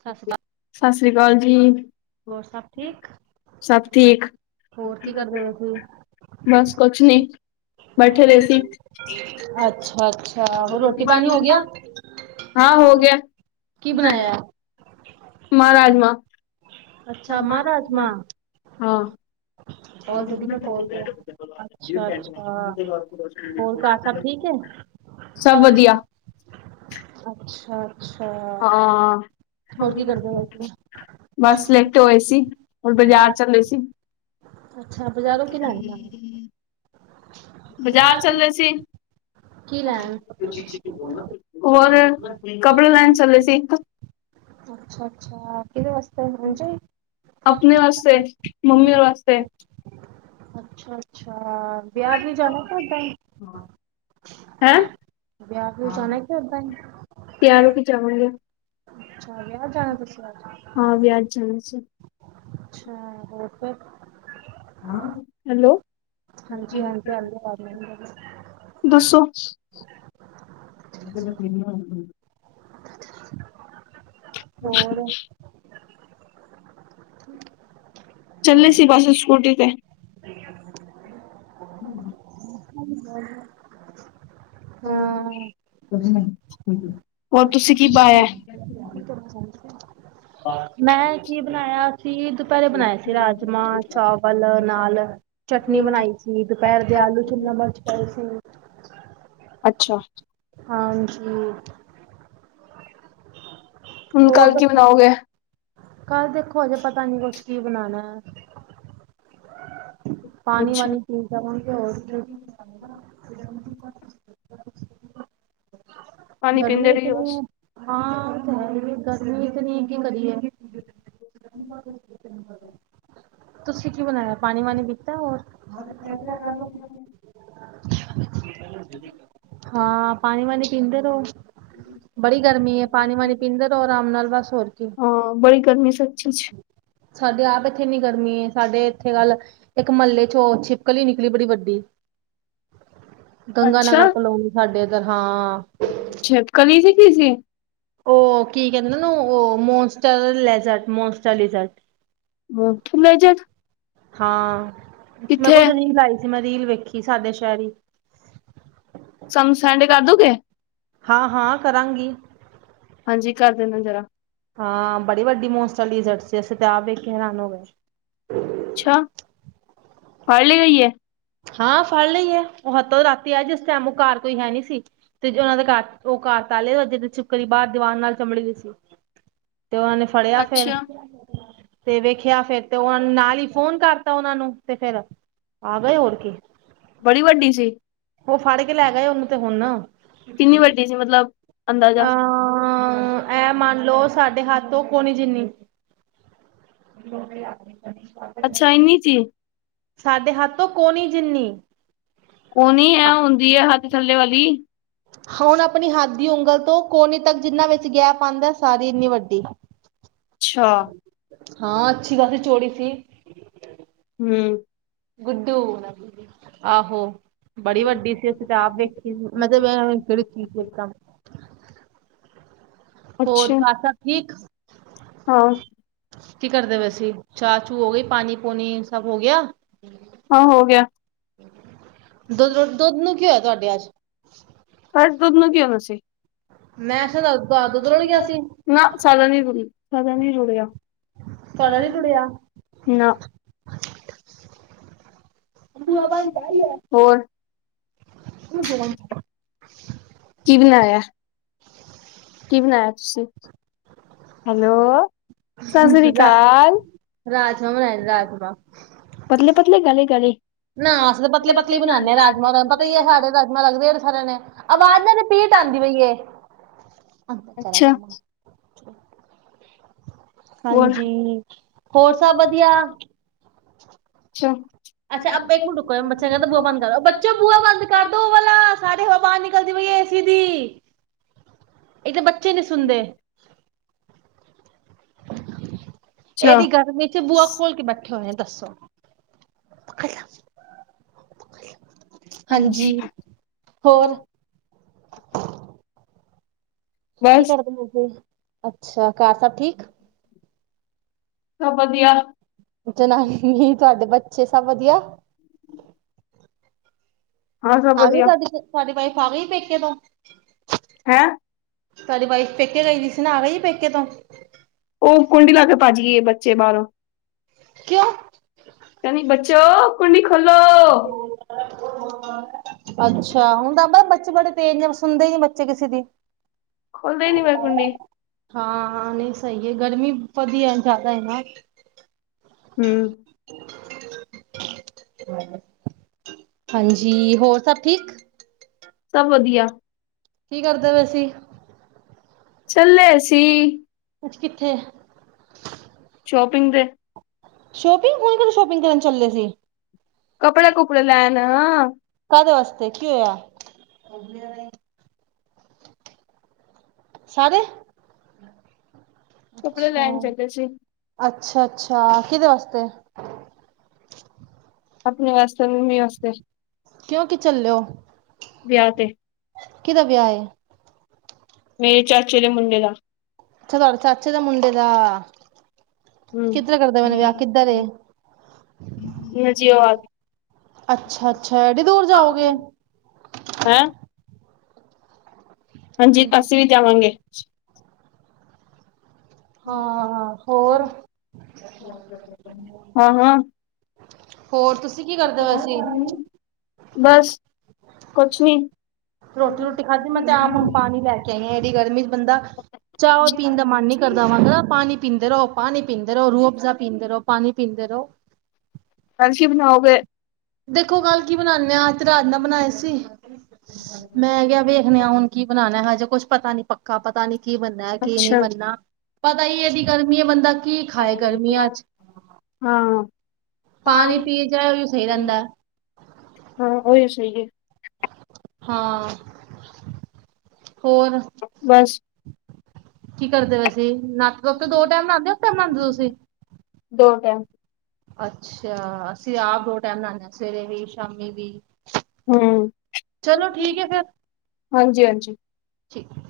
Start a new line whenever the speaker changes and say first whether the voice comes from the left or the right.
right: ਸਤਿ ਸ੍ਰੀ ਅਕਾਲ
left: ਸਸ ਸ੍ਰੀ ਕਾਲ ਜੀ।
right: ਹੋਰ ਸਭ ਠੀਕ
left: ਸਭ ਠੀਕ
right: ਹੋਰ ਕੀ ਕਰਦੇ ਪਏ ਸੀ?
left: ਬਸ ਕੁਛ ਨੀ। ਬੈਠੇ ਦੇ ਸੀ।
right: ਅੱਛਾ ਅੱਛਾ
left: ਅੱਛਾ-ਅੱਛਾ
right: ਹੋਰ
left: ਰੋਟੀ
right: ਪਾਣੀ
left: ਪਾਨੀ ਹੋ ਗਿਆ। ਹਾਂ ਹੋ ਗਿਆ। ਕਿ
right: ਕੀ
left: ਬਨਾਐ?
right: ਬਣਾਇਆ?
left: ਮਾਂ ਰਾਜਮਾ।
right: ਅੱਛਾ! ਮਾਂ ਰਾਜਮਾ।
left: ਹਾਂ [inaudible]
right: ਅੱਛਾ-ਅੱਛਾ ਹੋਰ ਘਾਰ ਸਭ ਠੀਕ ਏ। ਸਭ ਵਧੀਆ ਅੱਛਾ-ਅੱਛਾ।
left: ਹਾਂ ਬਸ ਲੇਟੇ ਹੋਏ ਸੀ, ਹੁਣ ਬਾਜ਼ਾਰ ਚੱਲੇ ਸੀ।
right: ਅੱਛਾ ਬਜ਼ਾਰੋਂ ਕਿ ਲੈਨ ਜਾਨਾ।
left: ਬਾਜ਼ਾਰ ਚਲੇ ਸੀ।
right: ਕੀ ਲੈਣ?
left: ਹੋਰ ਕੱਪੜੇ ਲੈਨ ਚੱਲੇ ਸੀ।
right: ਅੱਛਾ-ਅੱਛਾ ਕਿਦੇ ਵਾਸਤੇ ਉਂਜੇਈ, ਆਪਣੇ
left: ਮੰਮੀ ਔਰ ਵਾਸਤੇ
right: ਵਾਸਤੇ। ਅੱਛਾ-ਅੱਛਾ ਵਿਆ ਵਿਯੂ ਜਾਨਾ ਕੇ ਔਂਦਾ ਈ।
left: ਹੈਂ
right: ਵਿਆ ਵਿਯੂ ਜਾਨਾ ਕੇ ਔਂਦਾ ਈ।
left: ਤੇਆਰ ਹੋ ਕੇ ਜਾਵਾਗੇ।
right: ਅੱਛਾ ਵਿਆ ਜਾਨਾ ਤੁਸੀਂ ਅੱਜ।
left: ਹਾਂ ਵਿਆਹ ਜਾਣਾ ਸੀ
right: ਅੱਛਾ ਹੋਰ ਫੇਰ।
left: ਹੈਲੋ
right: ਹਾਂਜੀ ਆਂਦੀ ਆਵਾਜ਼ ਮੈਨੂੰ
left: ਦੱਸੋ। [unintelligible]
right: ਹੋਰ
left: [inaudible] ਚੱਲੇ ਸੀ ਬਸ ਸਕੂਟੀ ਤੇ
right: [inaudible]
left: [inaudible]
right: [inaudible] ਹਾਂ
left: ਹੋਰ ਤੁਸੀਂ ਕੀ ਪਾਇਐ?
right: [inaudible] ਮੈਂ ਕੀ ਬਨਾਏਆ ਸੀ ਦੁਪੈਰੇ ਬਨਾਏ ਸੀ, ਰਾਜਮਾਂ ਚਾਵਲ ਨਾਲ ਚਟਨੀ ਬਣਾਈ ਸੀ ਦੁਪਹਿਰ ਦੇ ਆਲੂ ਸ਼ਿਮਲਾ ਮਰਚ ਪਏ ਸੀ
left: ਅੱਛਾ
right: ਹਾਂਜੀ
left: ਹੁਣ
right: ਹੋਰ
left: ਕੱਲ ਕੀ
right: ਦੱਸੋ
left: ਬਣਾਓਗੇ
right: ਕੱਲ ਦੇਖੋ ਹਜੇ ਪਤਾ ਨੀ ਕੁਛ ਕੀ ਬਣਾਣਾ ਐ ਪਾਣੀ
left: ਅੱਛਾ
right: ਵਾਣੀ [unintelligible]
left: ਪਾਣੀ
right: ਗਰਮੀ
left: ਪੀਂਦੇ ਰਹੀਓ
right: ਇਤਨੀ
left: ਬਸ
right: ਐ ਹਾਂ ਤਾਂ ਹੈ ਗਰਮੀ ਇਤਨੀ ਕੀ ਕਰੀਏ
left: [inaudible]
right: [unintelligible] ਤੁਸੀਂ ਕੀ ਬਣਾਇਆ ਪਾਣੀ ਵਾਣੀ ਪੀਤਾ ਐ ਹੋਰ ਹਾਂ ਪਾਣੀ ਵਾਣੀ ਪੀਂਦੇ ਰਹੋ ਬੜੀ ਗਰਮੀ ਐ ਪਾਣੀ ਵਾਣੀ ਪੀਂਦੇ ਰਹੋ ਆਰਾਮ ਨਾਲ ਬਸ ਹੋਰ ਕੀ
left: ਹਾਂ [unintelligible]
right: ਸਾਡੇ ਆਪ ਇਥੇ ਮੀਂ ਗਰਮੀ ਐ ਸਾਡੇ ਇੱਥੇ ਕੱਲ ਇੱਕ ਮਹੱਲੇ ਚੋਂ ਹੋਰ ਛਿਪਕਲ ਹੀ ਨਿਕਲੀ ਬੜੀ ਵੱਡੀ ਗੰਗਾ ਨਗਰ ਕਲੋਨੀ ਸਾਡੇ ਇੱਧਰ ਹਾਂ
left: ਸ਼ਿਪਕਲੀ ਸੀ ਕੀ ਸੀ
right: ਉਹ ਕੀ ਕਹਿੰਦੇ ਨਾ ਉਹ ਮੋਸਟਰ ਲੈਜਟ ਮੋਸਟ ਲਿਜਾਰਟ
left: [unintelligible]
right: ਹਾਂ ਮੇਰੇ
left: ਕਿੱਥੇ
right: ਕੋਲ ਤਾਂ ਰੀਲ ਆਈ ਸੀ ਮੈਂ ਰੀਲ ਵੇਖੀ ਸਾਡੇ ਸ਼ਹਿਰ ਈ
left: ਸਮ ਸੈਂਡ ਕਰ ਦੋਗੇ
right: ਹਾਂ ਹਾਂ ਕਰਾਂਗੀ
left: ਹਾਂਜੀ ਕਰ ਦੇਣਾ ਜ਼ਰਾ
right: ਹਾਂ ਬੜੀ ਵੱਡੀ [unintelligible] ਸੀ ਅਸੀਂ ਤਾਂ ਆਪ ਵੇਖ ਕੇ ਹੈਰਾਨ ਹੋ ਗੇ
left: ਅੱਛਾਂ ਫੜਲੀ ਗਈ ਐ
right: ਹਾਂ ਫੜ ਲਈ ਐ ਉਹ ਹੱਥੋਂ ਰਾਤੀ ਆਇ ਜਿਸ ਟਾਈਮ ਉਹ ਘਰ ਕੋਈ ਹੈ ਨੀ ਸੀ ਤੇ ਉਹਨਾਂ ਦੇ ਘਰ [unintelligible] ਤੇ ਉਹਨਾਂ ਨੇ ਫੜਿਆ ਫੇਰ
left: ਅੱਛਾ
right: ਤੇ ਵੇਖਿਆ ਫੇਰ ਤੇ ਉਹ ਨਾਲ ਹੀ ਫੋਨ ਕਰਤਾ ਉਹਨਾਂ ਨੂੰ ਤੇ ਫੇਿਰ ਆ ਗਏ ਹੋਰ [inaudible]
left: ਬੜੀ ਵੱਡੀ ਸੀ
right: ਉਹ ਫੜ ਕੇ ਲੈ ਗਏ ਉਹਨੂੰ ਤੇ ਹੁਣ
left: ਕਿੰਨੀ ਵੱਡੀ ਸੀ ਮਲਬ
right: ਅ ਐ ਮੰਨ ਲੋ ਸਾਡੇ ਹੱਥ ਤੌ ਕੋਣੀ ਜਿੰਨੀ
left: ਅੱਛਾ ਇੰਨੀ ਜੀ
right: ਸਾਡੇ ਹੱਥ ਤੋ ਕੋਨੀ ਜਿੰਨੀ
left: ਕੋਨੀ ਹੈ ਹੁੰਦੀ ਐ ਹੱਥ ਥੱਲੇ ਵਾਲੀ
right: ਹੁਣ ਆਪਣੀ ਹੱਥ ਦੀ ਉਂਗਲ ਤੋਂ ਕੋਨੀ ਤੱਕ ਜਿੰਨਾਂ ਵਿੱਚ ਗੈਪ ਆਂਦਾ ਸਾਰੀ ਇੰਨੀ ਵੱਡੀ
left: ਅੱਛਾ
right: ਹਾਂ ਅੱਛੀ ਖਾਸੀ ਚੋੜੀ ਥੀ
left: ਹੂੰ
right: ਗੁਡੂ ਆਹੋ ਬੜੀ ਵੱਡੀ ਸੀ ਅਸੀਂ ਤੇ ਆਪ ਵੇਖੀ ਮਤਲਬ ਕਿਹੜੀ ਚੀਜ਼ ਦਾ [unintelligible] ਹੋਰ
left: ਅੱਛਾ
right: ਘਰ ਸਭ ਠੀਕ
left: ਹਾਂ
right: ਕੀ ਕਰਦੇ ਪਏ ਸੀ ਚਾਹ ਚੂ ਹੋ ਗਈ ਪਾਣੀ ਪੂਣੀ ਸਭ ਹੋ ਗਿਆ
left: ਹਾਂ ਹੋ ਗਿਆ
right: ਦੁੱਧ ਰ ਦੁੱਧ ਨੂੰ ਕਿ ਹੋਇਆ ਤੁਹਾਡੇ ਅੱਜ
left: ਘੱਟ ਦੁੱਧ ਨੂੰ ਕਿ ਹੋਣਾ ਸੀ
right: [unintelligible]
left: ਨਾ ਸਾਡਾ ਨਹੀਂ ਰੁੜਿਆ ਸਾਡਾ ਨਹੀਂ
right: ਤੁਹਾਡਾ ਨੀ ਰੁੜਿਆ
left: ਰੁੜਿਆ ਨਾ
right: ਬੂਆ ਬੰਦ ਕਰ ਲੈ।
left: ਹੋਰ ਕੀ ਬਣਾਇਆ ਕੀ ਬਣਾਇਆ ਤੁਸੀ ਹੈਲੋ ਸਤਿ ਸ਼੍ਰੀ ਅਕਾਲ
right: ਰਾਜਮਾਂ ਬਣਾਏ ਰਾਜਮਾਂ
left: ਪਤਲੇ-ਪਤਲੇ ਗਾੜੇ-ਗਾੜੇ
right: ਨਾ ਅਸੀ ਤਾਂ ਪਤਲੇ ਪਤਲੇ ਹੀ ਬਣਾਣੇ ਆ ਰਾਜਮਾ ਪਤਾ ਹੀ ਆ ਸਾਡੇ ਰਾਜਮਾ ਲੱਗਦੇ ਸਾਰਿਆਂ ਨੇ ਆਵਾਜ਼ ਨਾ ਰਪੀਟ ਆਂਦੀ ਪਈ ਏ
left: ਅੱਛਾ ਬੋਲ
right: ਹਾਂਜੀ, ਹੋਰ ਸਭ ਵਧੀਆ?
left: ਅੱਛਾ
right: ਅੱਛਾ ਇੱਕ ਮਿੰਟ ਰੁਕੋ ਬੱਚਾ ਕਹਿੰਦਾ ਬੂਆ ਬੰਦ ਕਰੋ ਬੱਚੋ ਬੂਆ ਬੰਦ ਕਰ ਦੋ ਉਹ ਵਾਲਾ ਸਾਰੀ ਹਵਾ ਬਾਹਰ ਨਿਕਲਦੀ ਪਈ ਏ ਏ ਸੀ ਦੀ ਇਕ ਤਾਂ ਬੱਚੇ ਨਹੀਂ ਸੁਣਦੇ
left: ਅੱਛਾ
right: ਇਹਦੀ ਗਰਮੀ ਚ ਬੂਆ ਖੋਲ ਕੇ ਬੈਠੇ ਕੀ ਹੋਇਆ ਦੱਸੋ ਹਾਂਜੀ ਹੋਰ ਕੀ
left: ਬਸ
right: ਕਰਦੇ ਮੋਗੇ ਅੱਛਾ ਘਰ ਸਭ ਠੀਕ
left: ਸਭ ਵਧੀਆ
right: ਜਨਾਨੀ ਤੁਹਾਡੇ ਬੱਚੇ ਸਭ ਵਧੀਆ
left: ਹਾਂ ਸਭ
right: ਆਗੀ
left: ਵਧੀਆ
right: ਤੁਹਾਡੀ ਤੁਹਾਡੀ ਵਾਈਫ ਆਗੀ ਪੇਕੇ ਤੋਂ
left: ਹੈ
right: ਤੁਹਾਡੀ ਵਾਈਫ ਪੇਕੇ ਗਈ ਵੀ ਸੀ ਆ ਗਈ ਪੇਕੇ ਤੋਂ
left: ਉਹ ਕੁੰਡੀ ਲਾ ਕੇ ਭੱਜ ਗਈ ਏ ਬੱਚੇ ਬਾਹਰੋਂ
right: ਕਿਉਂ
left: ਬੱਚੋ ਕੁੰਡੀ ਖੋਲੋ
right: ਅੱਛਾ ਹੁਣ ਤਾਂ ਬੱਚੇ ਬੜੇ ਤੇਜ਼ ਨੇ ਸੁਣਦੇ ਨੀ ਬੱਚੇ ਕਿਸੇ ਦੀ
left: ਖੋਲਦੇ ਨੀ ਬਾਹਰ ਕੁੰਡੀ
right: ਹਾਂ, ਹਾਂ ਨਹੀਂ ਸਹੀ ਏ ਗਰਮੀ ਵਧੀਆ ਜ਼ਿਆਦਾ ਏ ਨਾ
left: ਹੂੰ
right: ਹਾਂਜੀ ਹੋਰ ਸਭ ਠੀਕ
left: ਸਭ ਵਧੀਆ
right: ਕੀ ਕਰਦੇ ਪਏ ਸੀ
left: ਚੱਲੇ ਸੀ
right: ਅੱਜ ਕਿੱਥੇ
left: ਸ਼ੋਪਿੰਗ ਤੇ
right: ਸ਼ੋਪਿੰਗ ਹੁਣ ਕਿਥੇ ਸ਼ੋਪਿੰਗ ਕਰਨ ਚੱਲੇ ਸੀ
left: ਕੱਪੜੇ ਕੁਪੜੇ ਲੈਣ
right: ਕਾਹਦੇ ਵਾਸਤੇ ਕੀ ਹੋਇਆ ਸਾਰੇ
left: ਕੱਪੜੇ
right: ਅੱਛਾ
left: ਲੈਣ ਚੱਲੇ ਸੀ
right: ਅੱਛਾ, ਅੱਛਾ ਕਿਹਦੇ ਵਾਸਤੇ
left: ਆਪਣੇ ਵਾਸਤੇ ਮੰਮੀ ਵਾਸਤੇ
right: ਕਿਉਂ ਕਿ ਚੱਲੇ ਓ।
left: ਵਿਆਹ ਤੇ।
right: ਕਿਦਾ ਵਿਆਹ ਏ?
left: ਮੇਰੇ ਚਾਚੇ ਦੇ ਮੁੰਡੇ ਦਾ।
right: ਅੱਛਾ, ਤੁਹਾਡੇ ਚਾਚੇ ਦੇ ਮੁੰਡੇ ਦਾ,
left: ਹਮ
right: ਕਿੱਧਰ ਕਰਦੇ ਪਏ ਨੇ ਵਿਆਹ, ਕਿੱਧਰ ਏ?
left: ਗਾਜੀਆਬਾਦ।
right: ਅੱਛਾ-ਅੱਛਾ, ਐਡੀ ਦੂਰ ਜਾਓਗੇ?
left: ਹੈਂ! ਹਾਂਜੀ, ਅਸੀ ਵੀ ਜਾਵਾਂਗੇ। ਹਾਂ, ਓਹੀ [unintelligible] ਹਾਂ-ਹਾਂ।
right: ਹੋਰ ਤੁਸੀਂ ਕੀ ਕਰਦੇ ਪਏ ਸੀ
left: ਬਸ, ਕੁਛ ਨੀ।
right: ਰੋਟੀ-ਰੁਟੀ ਖਾਧੀ ਮੈਂ ਤੇ ਆਪ ਹੁਨ ਪਾਨੀ ਲੈ। ਕੈ ਰੇਐ ਏਡੀ ਗਰਮੀ'ਚ ਬੰਦਾ, ਚਾਓ ਪੀਨ ਦਾ ਮਨ ਨੀ ਕਰਦਾ, ਮਤਲਬ ਪਾਨੀ। ਪੀਂਦੇ ਰੋ ਪਾਨੀ, ਪੀਂਦੇ ਰੋ ਰੂਅਫ਼ਜ਼ਾ, ਪੀਂਦੇ ਰੋ ਪਾਨੀ, ਪੀਂਦੇ ਰੋ।
left: ਅਜ ਕੀ ਬਨਾਓਗੇ?
right: ਦੇਖੋ ਕੱਲ ਕੀ ਬਨਾਨੇ ਆ, ਅੱਜ 'ਤੇ ਰਾਜਮਾ ਬਨਾਏ ਸੀ। ''ਮੈਂ ਕਿਆ ਵੇਖਨੇ ਆ, ਹੁਨ ਕੀ ਬਨਾਨੈ? ਹਜੇ, ਕੁੱਛ ਪਤਾ ਨੀ ਪੱਕਾ ਪਤਾ ਨੀ ਕੀ ਬ ਦਾਲ-ਘੀਆ ਨੀ
left: ਅੱਛਾ।
right: ਬਨਨਾ, ਪਤਾ ਈ ਏ, ਏਡੀ ਗਰਮੀ ਏ, ਬੰਦਾ ਕੀ ਖਾਏ ਗਰਮੀਆਂ 'ਚ?
left: ਹਾਂ, ਸਾਗ
right: ਪਾਣੀ
left: ਵਿਚ
right: ਪੀ
left: ਪਤਾ
right: ਜਾਏ ਉਹੀ
left: ਕੀ
right: ਸਹੀ
left: ਪੈਂਦਾ?
right: ਰਹਿੰਦਾ
left: ਹਾਂ, ਔਈਓ ਸਹੀ ਜੇ।
right: ਹਾਂ, ਹੋਰ?
left: ਬਸ।
right: ਕੀ ਕਰਦੇ ਪਏ ਸੀੇ, ਨ੍ਹਾਤੇ- ਧੋਤੇ ਦੋ ਟੈਮ ਨ੍ਹਾਦੇ ਓ, ਇਕ ਵਾਰ ਨ੍ਹਾਦੇ ਓ ਤੁਸੀ?
left: ਦੋ ਟੈਮ।
right: ਅੱਛਾ, ਅਸੀਂ ਆਪ ਦੋ ਟੈਮ ਨ੍ਹਾਨੇ ਆ, ਸਵੇਰੇ ਵੀ, ਸ਼ਾਮੀ ਵੀ।
left: ਹੂੰ
right: ਚਲੋ ਠੀਕ ਐ ਫਿਰ,
left: ਹਾਂਜੀ-ਹਾਂਜੀ।
right: ਠੀਕ ਏ।